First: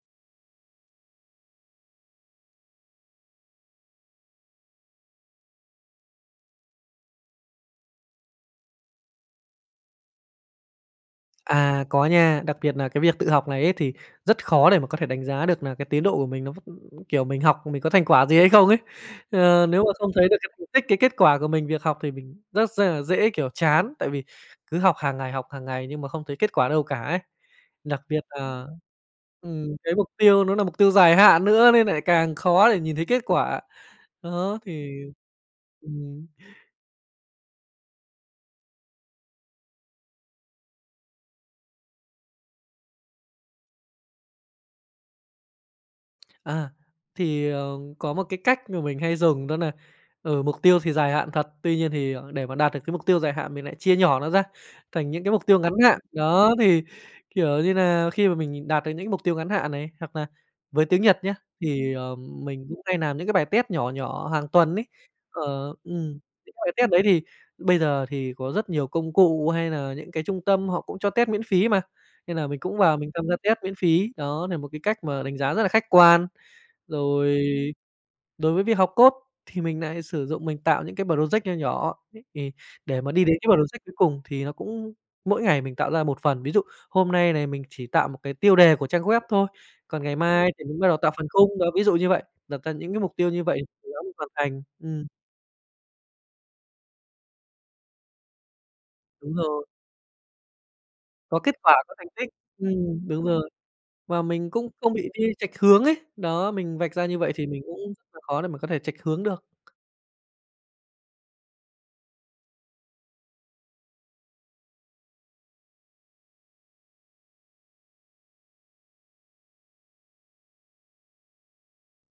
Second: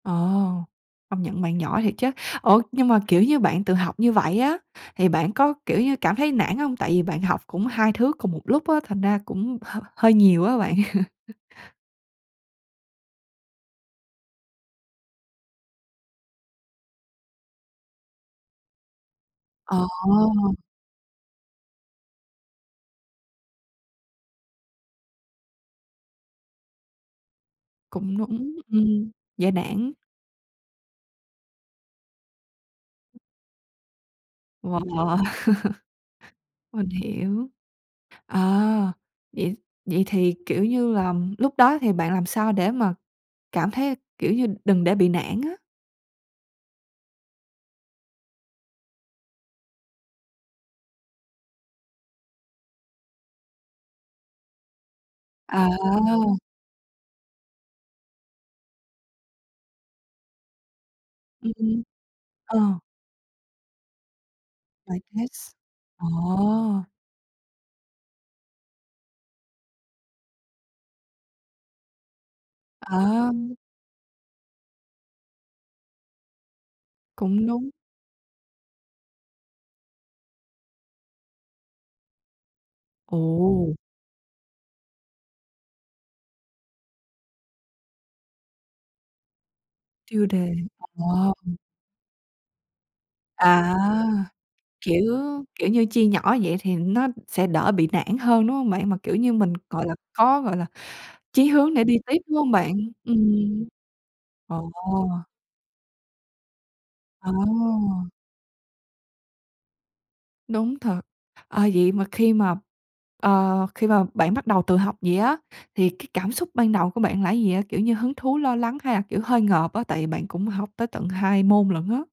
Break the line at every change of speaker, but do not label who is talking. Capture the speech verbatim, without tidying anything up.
Ồ, công nhận bạn giỏi thiệt chớ. Ủa, nhưng mà, kiểu, như bạn tự học như vậy á thì bạn có, kiểu, như cảm thấy nản hông? Tại vì bạn học cũng hai thứ cùng một lúc á, thành ra cũng h hơi nhiều á bạn.
À, có nha. Đặc biệt nà cái việc tự học này ấy thì rất khó để mà có thể đánh giá được nà cái tiến độ của mình nó, kiểu, mình học mình có thành quả gì hay không ấy. À,
Ồ.
nếu mà không thấy được cái mục đích, cái kết quả của mình việc học thì mình r rất nà dễ, kiểu, chán tại vì cứ học hàng ngày học hàng ngày nhưng mà không thấy kết quả đâu cả ấy. Đặc
Cũng
biệt
núng.
là,
Ừm, dễ
ừm,
nản.
cái mục tiêu nó nà mục tiêu dài hạn nữa nên nại càng khó để nhìn thấy kết quả. Đó thì
Wow.
ừm.
Mình hiểu. Ờ, vậy vậy thì, kiểu, như là lúc đó thì bạn làm sao để mà cảm thấy, kiểu, như đừng để bị nản á?
À, thì, ờ, có một cái cách mà mình hay dùng đó nà, ừ, mục tiêu thì dài hạn thật, tuy nhiên thì, ờ, để mà đạt được cái mục tiêu dài hạn, mình lại chia nhỏ nó ra thành những cái mục tiêu
À.
ngắn hạn, đó thì, kiểu, như là khi mà mình nhìn đạt được những mục tiêu ngắn hạn này hoặc là với tiếng Nhật nhá,
Ừm, ừm,
thì, ờm,
ờ.
mình cũng hay nàm những cái bài test nhỏ nhỏ hàng tuần ấy.
Bài test.
Ờ, ừm, những bài
Ồ.
test đấy thì bây giờ thì có rất nhiều công cụ hay là những cái trung tâm họ cũng cho test miễn phí mà, nên là mình cũng vào mình tham
À.
gia test miễn phí, đó nà một cái cách mà đánh giá rất là khách quan. Rồi
Cũng đúng.
đối với việc học code thì mình nại sử dụng mình tạo những cái bờ rồ giét nho nhỏ thì để mà đi đến cái bờ rồ
Ồ.
giét cuối cùng thì nó cũng mỗi ngày mình tạo ra một phần, ví dụ hôm nay này mình chỉ tạo một cái tiêu đề của trang web thôi, còn ngày
Tiêu
mai
đề.
thì mình bắt đầu tạo phần khung
À.
ví dụ như vậy, đặt ra những cái mục tiêu như vậy
À,
thì nó được hoàn thành.
kiểu,
Ừm.
kiểu, như chia nhỏ vậy thì nó sẽ đỡ bị nản hơn, đúng hông bạn? Mà, kiểu, như
Đúng
mình,
rồi.
gọi là, có, gọi là,
Có
chí
kết
hướng
quả,
để
có
đi
thành
tiếp,
tích.
đúng hông bạn?
Ừm, đúng rồi
Ừm.
và mình
Ồ.
cũng không bị đi chệch hướng ấy, đó mình vạch ra như vậy thì mình cũng
Ồ.
khó để mà có thể chệch hướng được.
Đúng thật. Ờ, vậy mà khi mà, ờ, khi mà bạn bắt đầu tự học vậy á, thì cái cảm xúc ban đầu của bạn là cái gì vậy? Kiểu, như hứng thú, lo lắng hay là, kiểu, hơi ngợp á, tại vì bạn cũng học tới tận hai môn lận á.